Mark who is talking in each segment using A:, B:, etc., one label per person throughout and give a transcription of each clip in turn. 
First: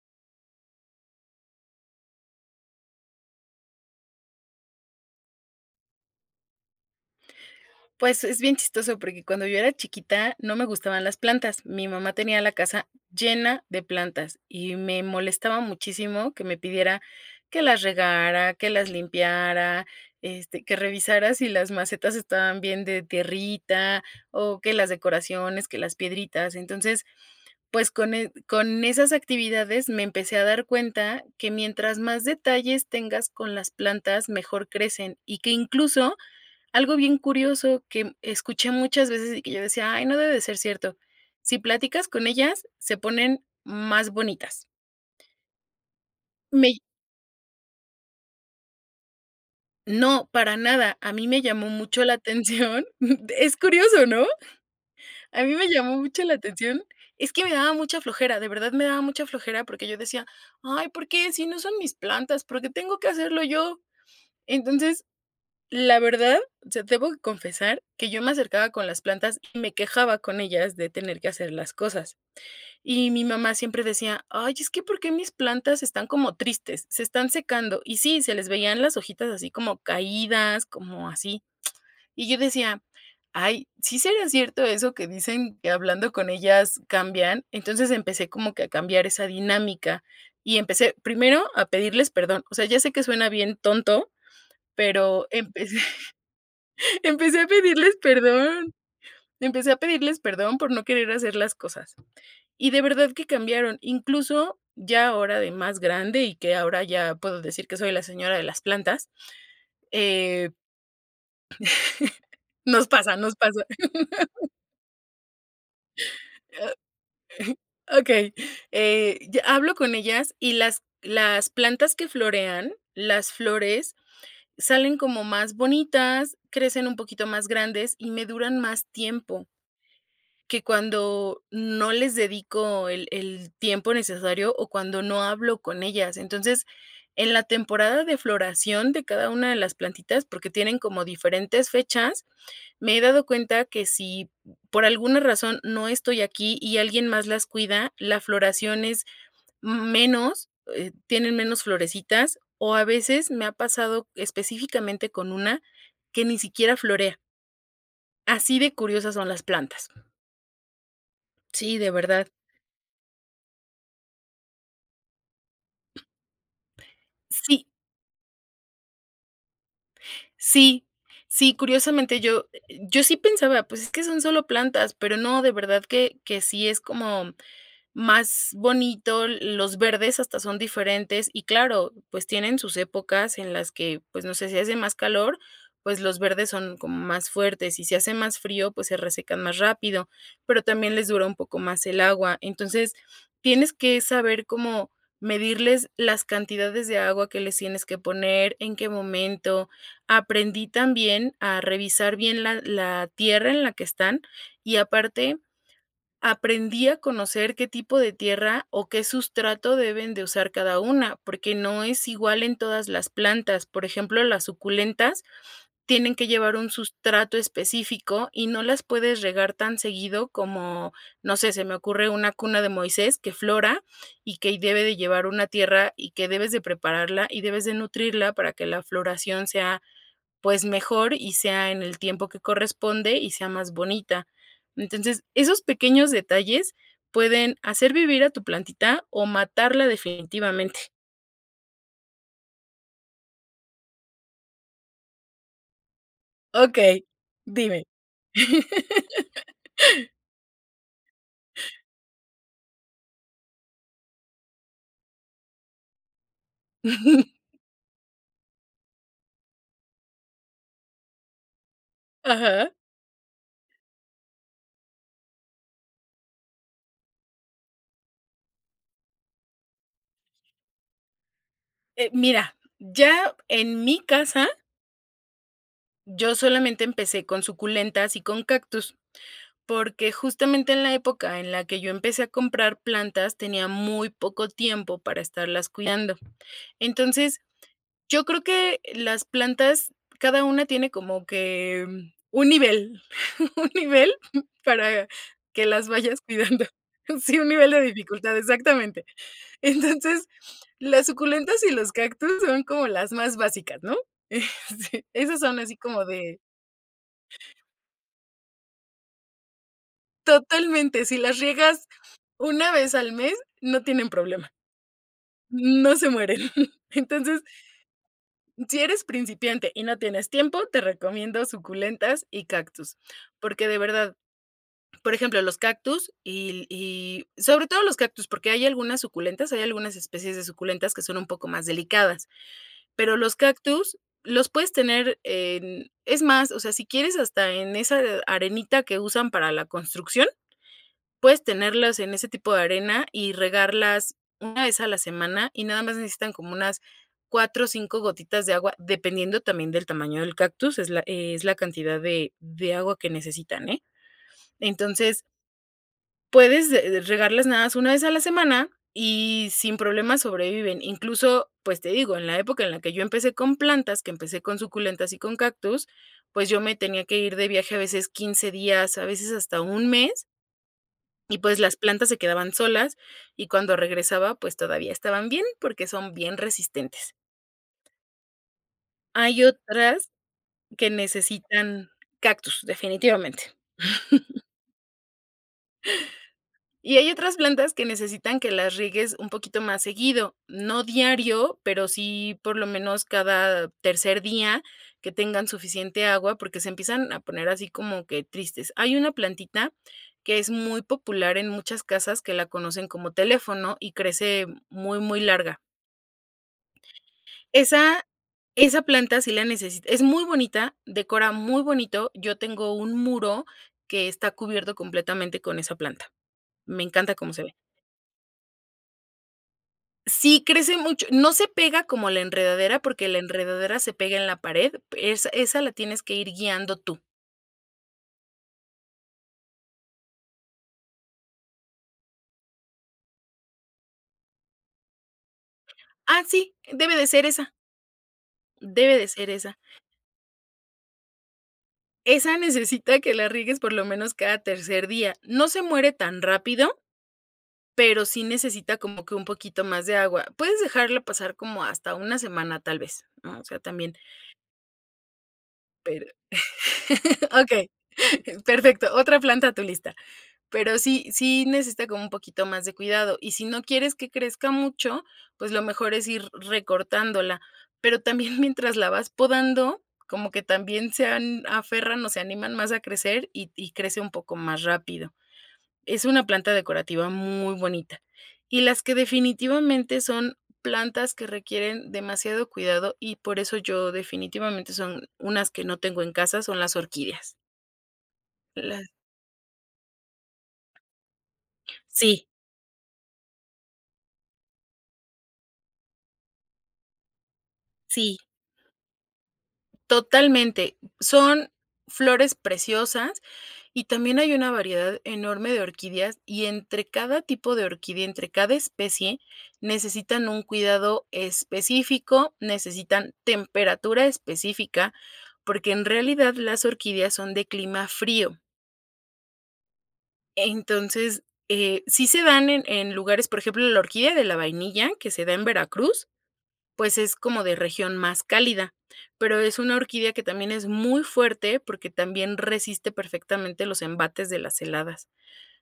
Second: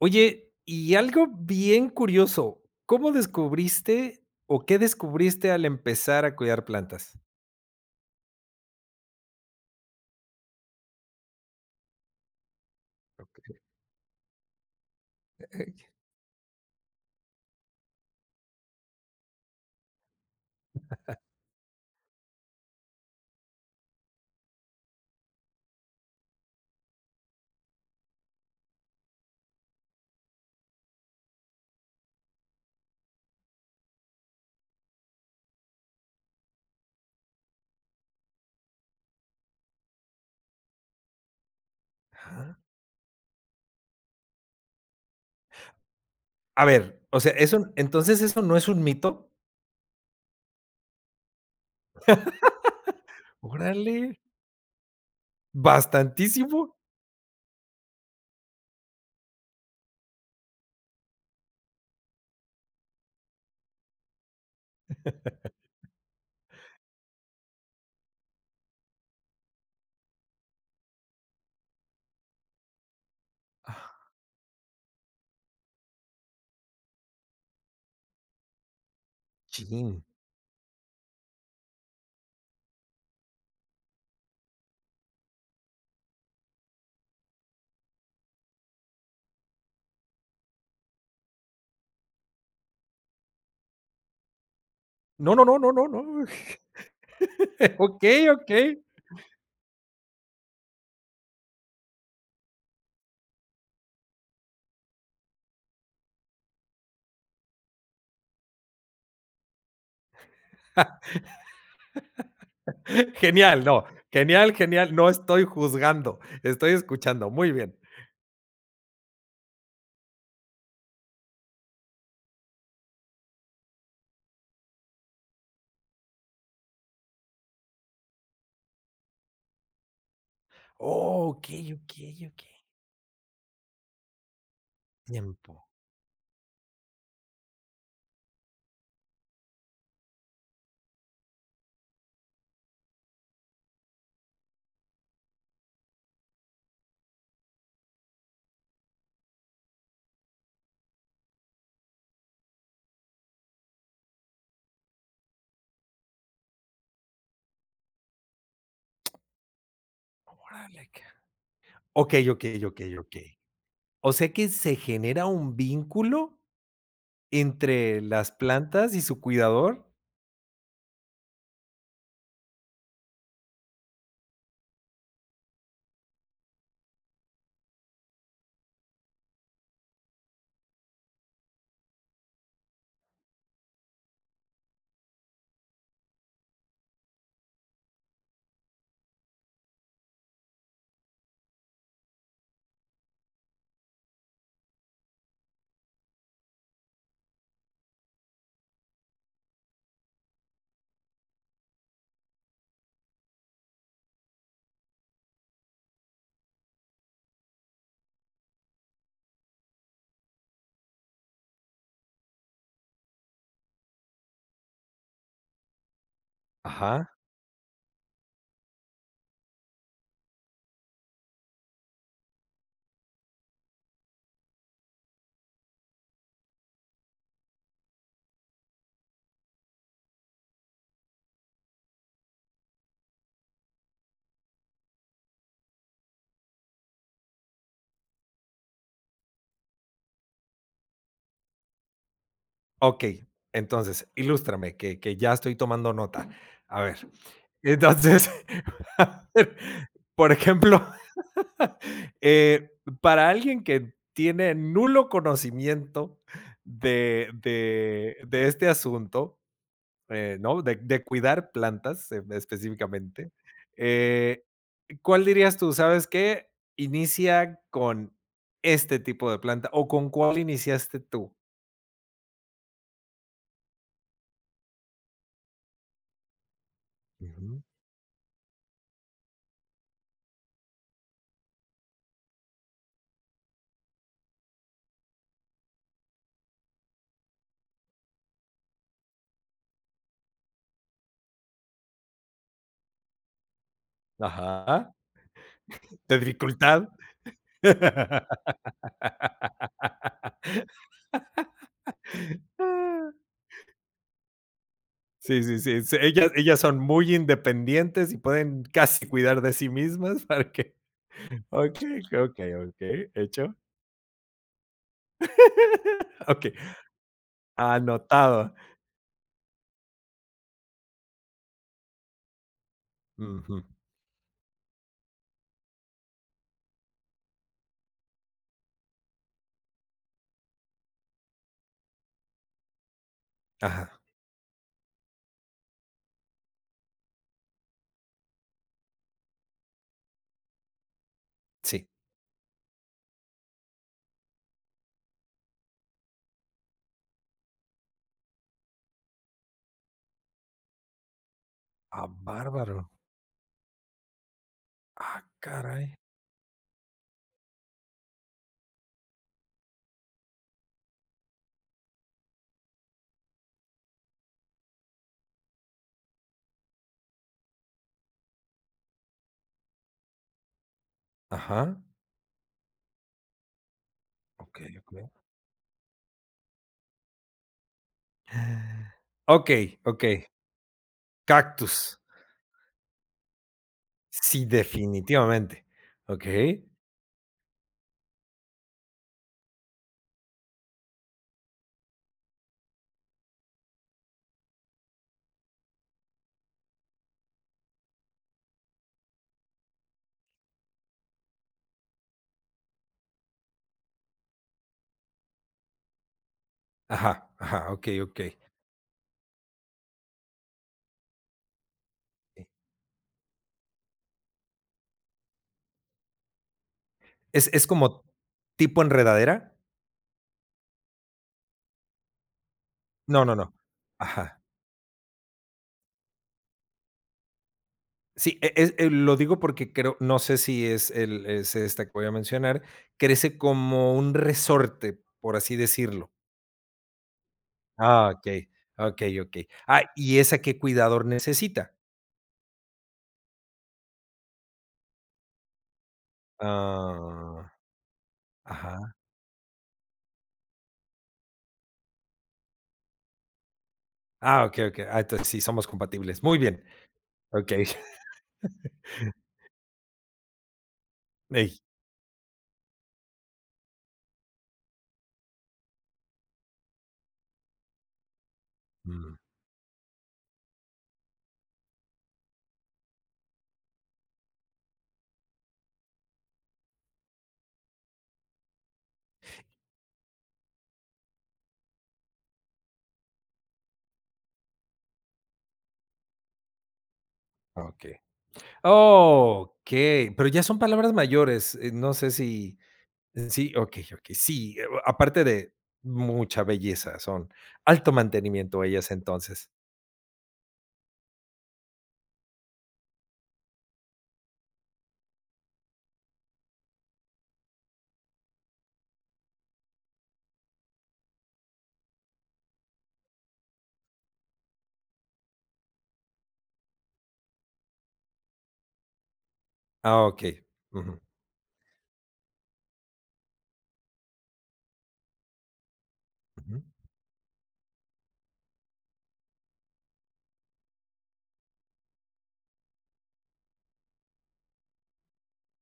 A: Oye, y algo bien curioso, ¿cómo descubriste o qué descubriste al empezar a cuidar plantas?
B: Pues, es bien chistoso, porque cuando yo era chiquita, no me gustaban las plantas, mi mamá tenía la casa
A: Oh, qué sí.
B: llena de plantas y me
A: E
B: molestaba
A: ey.
B: muchísimo que me pidiera que las regara, que las limpiara, este, que revisara si las macetas estaban bien de tierrita o que las decoraciones, que las piedritas, entonces, pues, con e con esas actividades me empecé a dar cuenta que mientras más detalles tengas con las plantas, mejor crecen y que incluso, algo bien curioso que escuché muchas veces y que yo decía: "Ay, no debe de ser cierto", si platicas con
A: Ajá.
B: ellas, se ponen más bonitas.
A: A
B: Me.
A: ver, o sea, es un ¿entonces eso no es un mito?
B: No, para nada, a mí me llamó mucho la atención, es curioso,
A: Órale.
B: ¿no?, a mí me llamó mucho la
A: Bastantísimo.
B: atención, es que me daba mucha flojera, de verdad me daba mucha flojera porque yo decía: "Ay, ¿por qué si no son mis plantas? ¿Por qué tengo que hacerlo yo?" Entonces, la verdad, o sea, debo confesar que yo me acercaba con las plantas y me quejaba con ellas de tener que hacer las cosas, y mi mamá siempre decía: "Ay es que, ¿por qué mis plantas están como tristes?, se están secando". Y sí, se les veían las hojitas así como
A: Chin.
B: caídas, como así. Y yo decía: "Ay, ¿sí sería cierto eso que dicen que hablando con ellas cambian?" Entonces, empecé como que a cambiar esa dinámica y empecé primero a pedirles perdón, o sea, ya sé que suena bien tonto, pero
A: No, no, no, no,
B: empecé
A: no, no.
B: empecé a pedirles
A: Okey,
B: perdón,
A: okey.
B: empecé a pedirles perdón por no querer hacer las cosas y de verdad que cambiaron, incluso, ya ahora de más grande y que ahora ya puedo decir que soy la señora de las plantas, eh, nos pasa, nos pasa.
A: Genial, no, genial, genial, no estoy juzgando,
B: Ah,
A: estoy escuchando, muy bien.
B: okey, eh, ya hablo con ellas y las las plantas que florean, las flores, salen como más bonitas, crecen un poquito más grandes y me duran más tiempo. Que
A: Oh,
B: cuando
A: okey,
B: no les
A: okey, okey.
B: dedico el el tiempo necesario o cuando no hablo
A: Tiempo.
B: con ellas. Entonces, en la temporada de floración de cada una de las plantitas, porque tienen como diferentes fechas, me he dado cuenta que si, por alguna razón, no estoy aquí y alguien más las cuida, la floración es m menos, eh, tienen menos florecitas o a veces, me ha pasado, específicamente con una, que ni siquiera florea. Así de curiosas son las plantas.
A: Órale, ca
B: Sí, de verdad.
A: okey, okey, okey, okey. ¿O sea que se genera un vínculo
B: Sí.
A: entre las plantas y su cuidador?
B: Sí, sí, curiosamente yo [unintelligible] yo sí pensaba, pues, es que son solo plantas, pero no, de verdad que que sí es como más bonito, l los verdes hasta son diferentes y, claro, pues, tienen sus épocas en las que, pues, no sé, si hace más calor, pues, los verdes son como más fuertes y si hace más frío, pues, se resecan más rápido, pero también les dura un poco más el agua. Entonces, tienes que saber cómo medirles las cantidades de agua que les tienes que poner, en qué momento. Aprendí también a revisar bien la la tierra en la que están, y aparte aprendí a conocer qué tipo de tierra o qué sustrato deben de usar cada una porque no es igual en todas las plantas. Por ejemplo, las suculentas tienen que llevar un
A: Ajá.
B: sustrato específico y no las puedes regar tan seguido como, no sé, se me ocurre una cuna de Moisés que flora y que y debe de llevar una tierra y que debes de prepararla y debes de nutrirla para que la floración sea, pues, mejor y sea en el tiempo que corresponde y sea más bonita. Entonces, esos pequeños detalles pueden hacer vivir a tu plantita o matarla definitivamente.
A: Okey. Entonces, ilústrame, que que ya estoy tomando nota. A
B: Okey,
A: ver,
B: dime.
A: entonces, por ejemplo, eh, p para alguien que tiene nulo conocimiento de de de este asunto, eh, ¿no? De de cuidar plantas en
B: Ajá.
A: específicamente, eh, ¿cuál dirías tú sabes qué, inicia con este tipo de planta o, con cuál iniciaste tú?
B: Eh, mira, ya en mi casa yo solamente empecé con
A: Ujú.
B: suculentas y con cactus. Porque, justamente, en la época en la que yo empecé a comprar plantas tenía muy poco tiempo para estarlas cuidando. Entonces, yo creo que las plantas cada una tiene como que un nivel un nivel
A: Ajá.
B: para que las vayas cuidando.
A: De dificultad.
B: Sí, un nivel de dificultad, exactamente. Entonces, las suculentas y los cactus son como las más básicas, ¿no? Eh, sí, esas
A: Sí,
B: son
A: sí,
B: así
A: sí, sí,
B: como
A: ellas,
B: de
A: ellas son muy independientes, y pueden casi cuidar de sí mismas para que
B: Totalmente, si las riegas
A: okey, okey,
B: una vez
A: okey,
B: al mes
A: hecho.
B: no tienen problema, no se mueren.
A: Okey.
B: Entonces
A: Anotado.
B: si eres principiante, y no tienes tiempo, te recomiendo suculentas y cactus.
A: Ujú.
B: Porque, de verdad, por ejemplo, los cactus, y y sobre todo los cactus, porque hay algunas suculentas, hay algunas especies de suculentas que son un poco más delicadas, pero los cactus
A: Ajá.
B: los puedes tener, eh, en es más, o sea, si quieres hasta en, eh, esa arenita que usan para la construcción, puedes
A: Sí.
B: tenerlas en ese tipo de arena, y regarlas 1 vez a la semana, y nada más necesitan como unas 4, 5 gotitas de agua, dependiendo también del tamaño del cactus. Es la, eh, es la cantidad
A: Ah,
B: de de
A: bárbaro.
B: agua que necesitan, ¿eh? Entonces
A: Ah, caray.
B: puedes, eh, regarlas nada más 1 vez a la semana, y sin problemas sobreviven. Incluso, pues, te digo, en la época en la que yo empecé con plantas, que empecé con suculentas y con cactus, pues, yo me tenía que ir de viaje a veces 15 días a veces hasta 1 mes y, pues, las
A: Ajá.
B: plantas se quedaban solas, y cuando regresaba, pues,
A: Okey,
B: todavía
A: okey.
B: estaban bien, porque son bien resistentes.
A: Ah.
B: Hay
A: Okey,
B: otras
A: okey.
B: que necesitan,
A: Cactus.
B: cactus definitivamente.
A: Sí, definitivamente. Okey.
B: Y hay otras plantas que necesitan que las riegues un poquito más seguido, no diario, pero sí por lo menos cada tercer día, que tengan suficiente agua porque se empiezan a poner así como que tristes. Hay una plantita que es muy popular en muchas casas que la conocen como teléfono y crece muy, muy larga.
A: Ajá, ajá, okey,
B: Esa
A: okey.
B: esa planta sí la necesita es muy bonita decora muy bonito yo tengo un muro que está cubierto completamente con esa planta. Me encanta como se
A: ¿Es
B: ve.
A: es como tipo enredadera?
B: Sí, crece mucho, no se pega como la enredadera, porque la
A: No, no, no.
B: enredadera se pega en la
A: Ajá.
B: pared, esa esa la tienes que ir guiando tú.
A: Sí, eh, es, eh, lo digo porque creo no sé si es el es esta que voy a mencionar, crece como un resorte, por así decirlo.
B: Ah, sí. Debe de ser esa.
A: Ah, okey,
B: Debe de
A: okey,
B: ser
A: okey.
B: esa.
A: Ah, ¿y esa qué cuidador necesita?
B: Esa necesita que la riegues por lo menos cada tercer día, no se muere tan rápido
A: Ah,
B: pero sí necesita
A: ajá.
B: como que un poquito más de agua. Puedes dejarla pasar como hasta 1 semana tal vez, ¿no?, o sea, también.
A: Ah, okey, okey. Ah, entonces sí somos
B: Pero
A: compatibles. Muy bien. Okey.
B: okey, perfecto, otra planta a tu lista. Pero sí sí
A: Ey.
B: necesita como un poquito más de cuidado y, si no quieres que crezca mucho, pues lo mejor es ir recortándola, pero también mientras la vas
A: Mm.
B: podando como que también se han aferran o se animan más a crecer y y crece un poco más rápido. Es una planta decorativa muy bonita y las que definitivamente son plantas que requieren demasiado cuidado y por eso yo definitivamente son unas que no tengo en casa, son las orquídeas.
A: Okey.
B: Las.
A: Okey. Pero ya son palabras mayores, eh, no sé
B: Sí.
A: si sí, okey, okey, sí, eh, o aparte de mucha belleza, son alto
B: Sí.
A: mantenimiento ellas entonces.
B: Totalmente. Son flores preciosas y también hay una variedad enorme de orquídeas, y entre cada tipo de orquídea entre cada especie, necesitan un cuidado específico, necesitan temperatura específica, porque en realidad las orquídeas son de clima frío.
A: Ah, okey. Ujú.
B: Entonces, eh, sí se dan en en lugares por ejemplo, la orquídea de la vainilla que se da en Veracruz,
A: Ujú.
B: pues es como de región más cálida, pero es una orquídea que también es muy fuerte porque también resiste perfectamente los embates de las heladas.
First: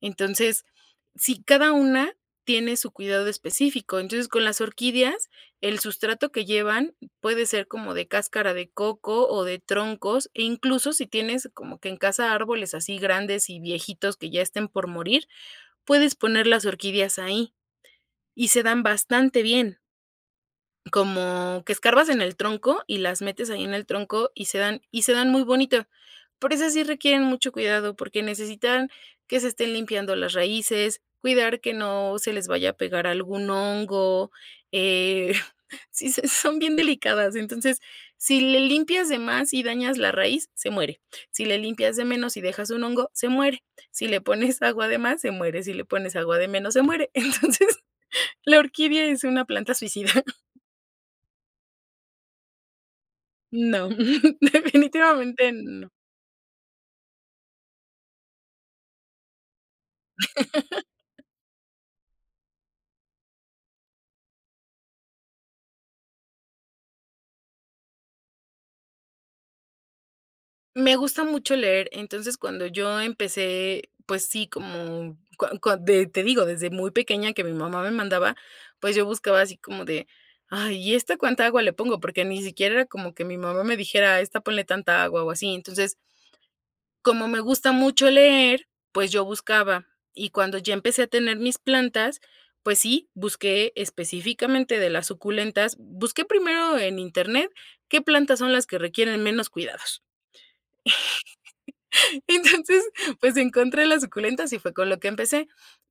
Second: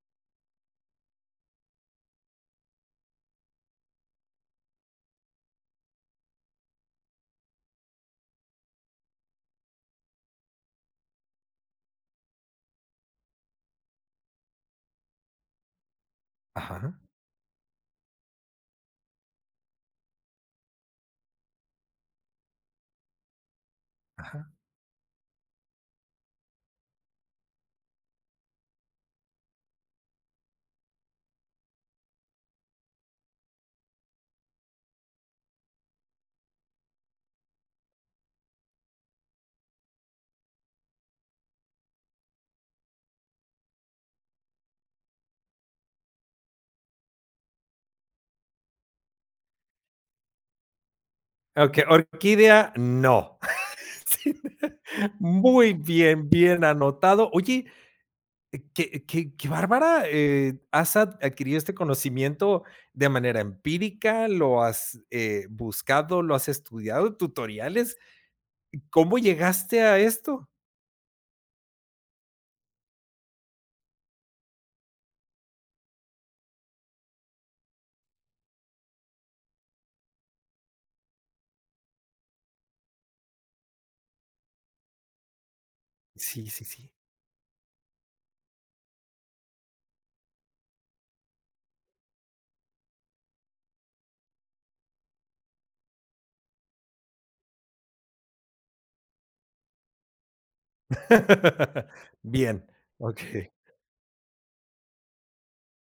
B: Entonces, sí, cada una tiene su cuidado específico, entonces con las orquídeas, el sustrato que llevan, puede ser como de cáscara de coco o de troncos e incluso si tienes como que en casa árboles así grandes y viejitos que ya estén por morir puedes poner las
A: Ajá.
B: orquídeas ahí y se dan bastante bien. Como que escarbas en el tronco y las metes ahí en el tronco y
A: Ajá.
B: se dan y se dan muy bonito, pero esas sí requieren mucho cuidado porque necesitan que se estén limpiando las raíces, cuidar que no se les vaya a pegar algún hongo. Eh, si se son bien delicadas, entonces, si le limpias de más y dañas la raíz, se muere, si le limpias de menos y dejas un hongo, se muere, si le pones agua de más, se muere, si le pones agua de menos, se muere, entonces, la orquídea es una planta suicida.
A: Okey, orquídea no.
B: No,
A: Sí.
B: definitivamente,
A: Muy
B: no.
A: bien, bien anotado. Oye. Qué qué qué bárbara, eh, has ad adquirido este conocimiento de manera empírica, lo has, eh, buscado, lo has estudiado, tutoriales. ¿C cómo llegaste a esto?
B: Me gusta mucho leer, entonces, cuando yo empecé, pues, sí como cua cua de te digo desde muy pequeña que mi mamá me mandaba, pues, yo buscaba así como de: "Ay y esta ¿cuánta agua le pongo?" porque ni siquiera era como que mi mamá me dijera: "Esta ponle tanta agua" o así, entonces
A: Sí, sí, sí.
B: como me gusta mucho leer, pues, yo buscaba y cuando ya empecé a tener mis plantas, pues, sí, busqué específicamente de las suculentas, busqué primero en internet, qué plantas son las que requieren menos cuidados. Y,
A: Bien,
B: entonces, pues,
A: okey.
B: encontré las suculentas y fue con lo que empecé,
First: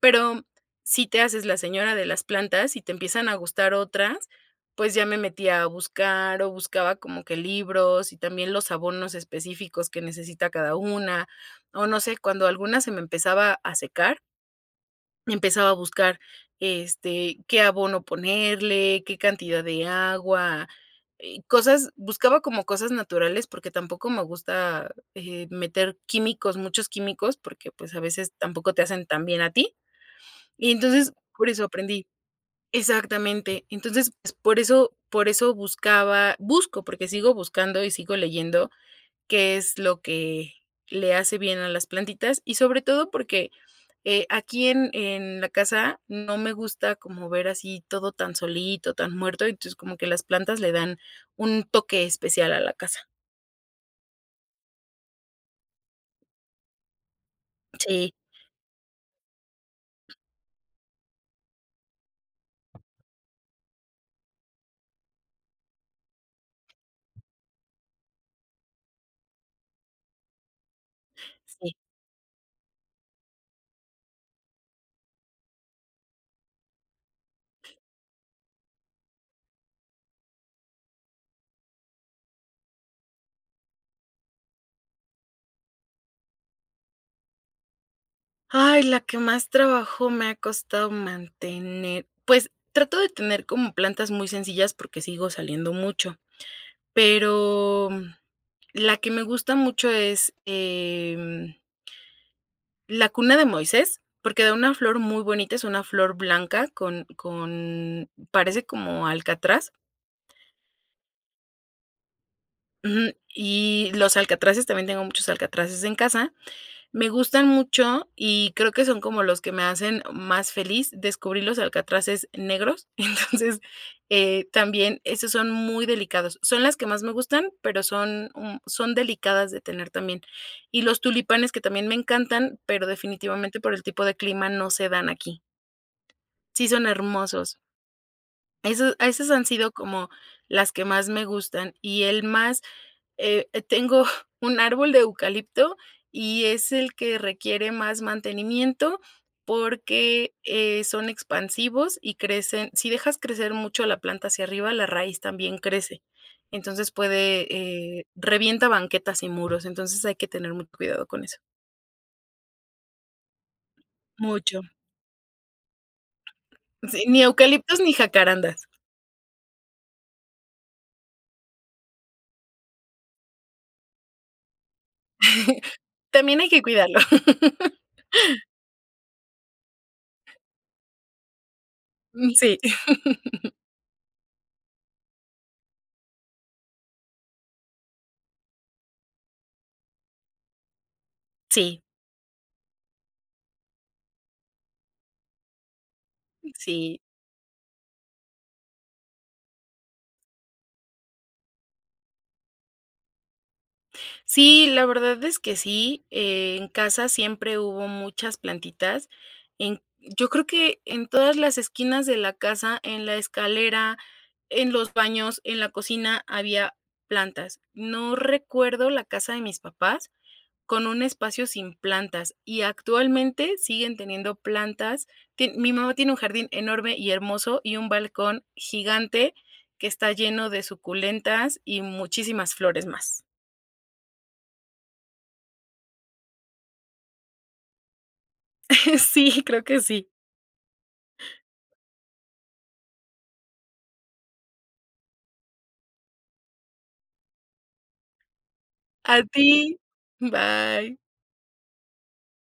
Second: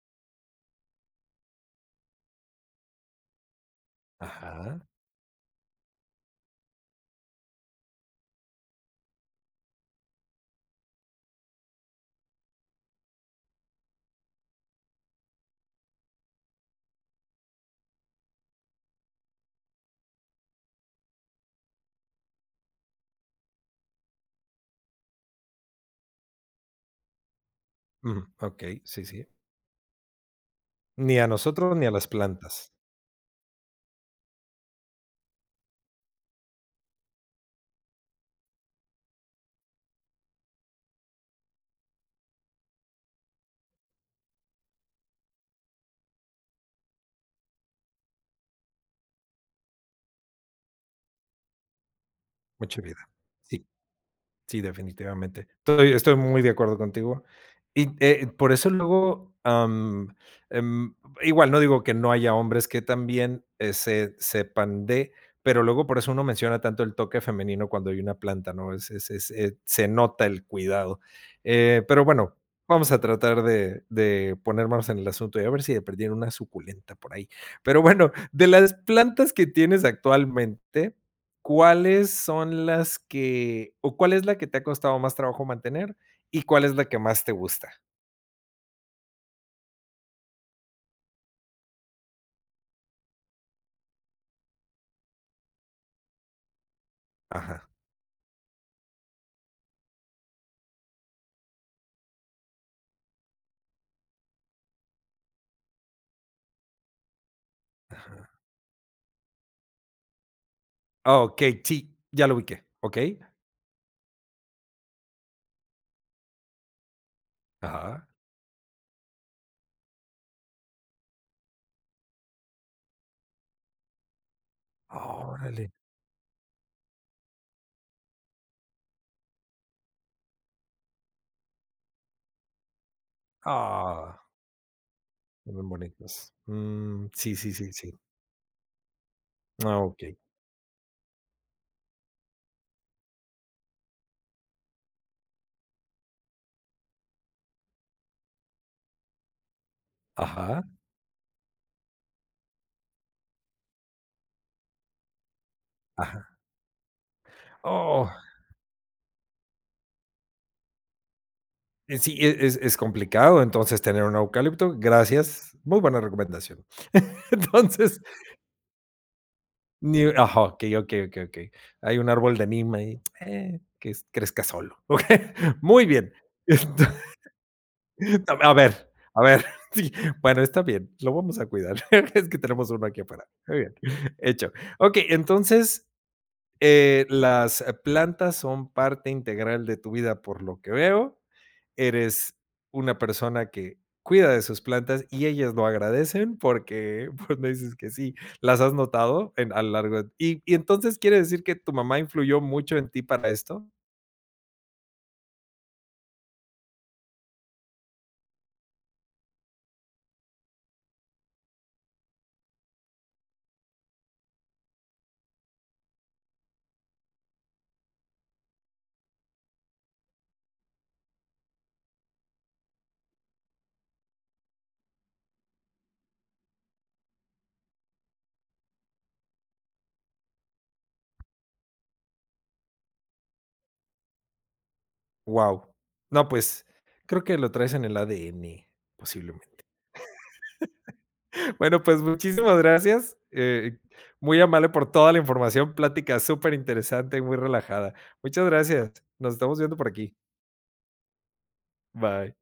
B: pero si te haces la señora de las plantas y te empiezan a gustar otras,
A: Ajá.
B: pues, ya me metía a buscar o buscaba como que libros y también los abonos específicos que necesita cada una o no sé cuando alguna se me empezaba a secar empezaba a buscar, este, qué abono ponerle, qué cantidad de agua, eh, cosas buscaba como cosas naturales porque tampoco me gusta, eh, meter químicos, muchos químicos porque, pues, a
A: Mm,
B: veces tampoco
A: okey,
B: te hacen
A: sí,
B: tan
A: sí.
B: bien a ti y, entonces,
A: Ni a
B: por eso
A: nosotros ni a las
B: aprendí
A: plantas.
B: exactamente, entonces, pues, por eso por eso buscaba busco porque sigo buscando y sigo leyendo qué es lo que le hace bien a las plantitas y sobre todo porque, eh, aquí en en la casa no me gusta como ver así todo tan solito, tan muerto, entonces, como que las plantas le dan un toque especial a la
A: Mucha
B: casa.
A: vida. Sí, sí, definitivamente. Estoy estoy muy de acuerdo contigo y,
B: Sí.
A: eh, por eso luego, am, em, igual no digo que no haya hombres que también ese se sepan de, pero luego por eso uno menciona tanto el toque femenino cuando hay una planta, ¿no? Es es es se nota el cuidado.
B: Sí.
A: Eh, pero bueno, vamos a tratar de de ponernos en el asunto y a ver si de perdida una suculenta por ahí. Pero bueno, de las plantas que tienes actualmente, ¿cuáles son las que o cuál es la que te ha costado más trabajo mantener? ¿Y cuál es la que más te gusta?
B: Ay, la que más trabajo me ha costado mantener. Pues, trato de tener como plantas muy sencillas, porque sigo saliendo mucho.
A: Ajá.
B: Pero la que me gusta mucho es, em la cuna de Moisés, porque da una flor muy bonita, es una flor blanca con con
A: Ajá.
B: parece como alcatraz.
A: Oh, okey, sí, ya lo ubiqué.
B: Ujú.
A: ¿Okey?
B: Y los alcatraces, también tengo muchos alcatraces en casa, me gustan
A: Ajá.
B: mucho, y creo que son como los que me hacen más feliz. Descubrí los alcatraces negros. Entonces, eh, también esos son
A: Órale.
B: muy delicados. Son las que más me gustan, pero, son, mm, son delicadas de tener también. Y los tulipanes, que también me encantan, pero, definitivamente, por el tipo de
A: Ah.
B: clima, no se dan aquí.
A: Se ven bonitas.
B: Sí son
A: Mm, sí, sí,
B: hermosos.
A: sí, sí.
B: Esos esas han sido
A: Ah,
B: como
A: okey.
B: las que más me gustan. Y el más eh, tengo un árbol de eucalipto, y es el que requiere más mantenimiento, porque,
A: Ajá.
B: eh, son expansivos y crecen sí dejas crecer mucho la planta hacia arriba, la raíz también crece.
A: Ajá.
B: Entonces, puede, eh,
A: Oh.
B: revienta banquetas y muros, entonces hay que tener mucho cuidado con eso.
A: Eh, sí, es es es complicado entonces, tener un
B: Mucho.
A: eucalipto. Gracias. Muy buena recomendación.
B: Sí, ni eucaliptos ni
A: Entonces.
B: jacarandas.
A: Ni ajá. Okey, okey, okey, okey. Hay un árbol de neem ahí, eh, que s crezca solo. Muy bien.
B: También hay que
A: Enton
B: cuidarlo.
A: A a ver, a ver, sí, bueno, está bien, lo vamos a cuidar. Es
B: Mm,
A: que
B: sí.
A: tenemos uno aquí afuera, muy bien, hecho. Okey. Entonces, eh, las plantas son parte integral de tu vida, por lo que veo,
B: Sí.
A: eres una persona que cuida de sus plantas, y ellas lo agradecen,
B: Sí.
A: porque, pues, me dices que sí, las has notado en a lo largo de Y y entonces, ¿quiere decir que tu mamá influyó mucho en ti para esto?
B: Sí, la verdad es que sí. Eh, en casa siempre hubo muchas plantitas en yo creo que en todas las esquinas de la casa, en la escalera, en los baños, en la cocina había plantas. No recuerdo la casa de mis papás con un espacio sin plantas, y actualmente, siguen teniendo plantas. Tie mi mamá tiene un jardín enorme y hermoso, y un balcón gigante que está lleno de suculentas y muchísimas flores más.
A: Guau. No, pues, creo que lo traes en el ADN,
B: Sí,
A: posiblemente.
B: creo que sí.
A: Bueno, pues, muchísimas gracias. Eh, muy amable por toda la información, plática superinteresante y muy relajada. Muchas gracias.
B: A
A: Nos estamos
B: ti,
A: viendo por aquí.
B: bye.
A: Bye.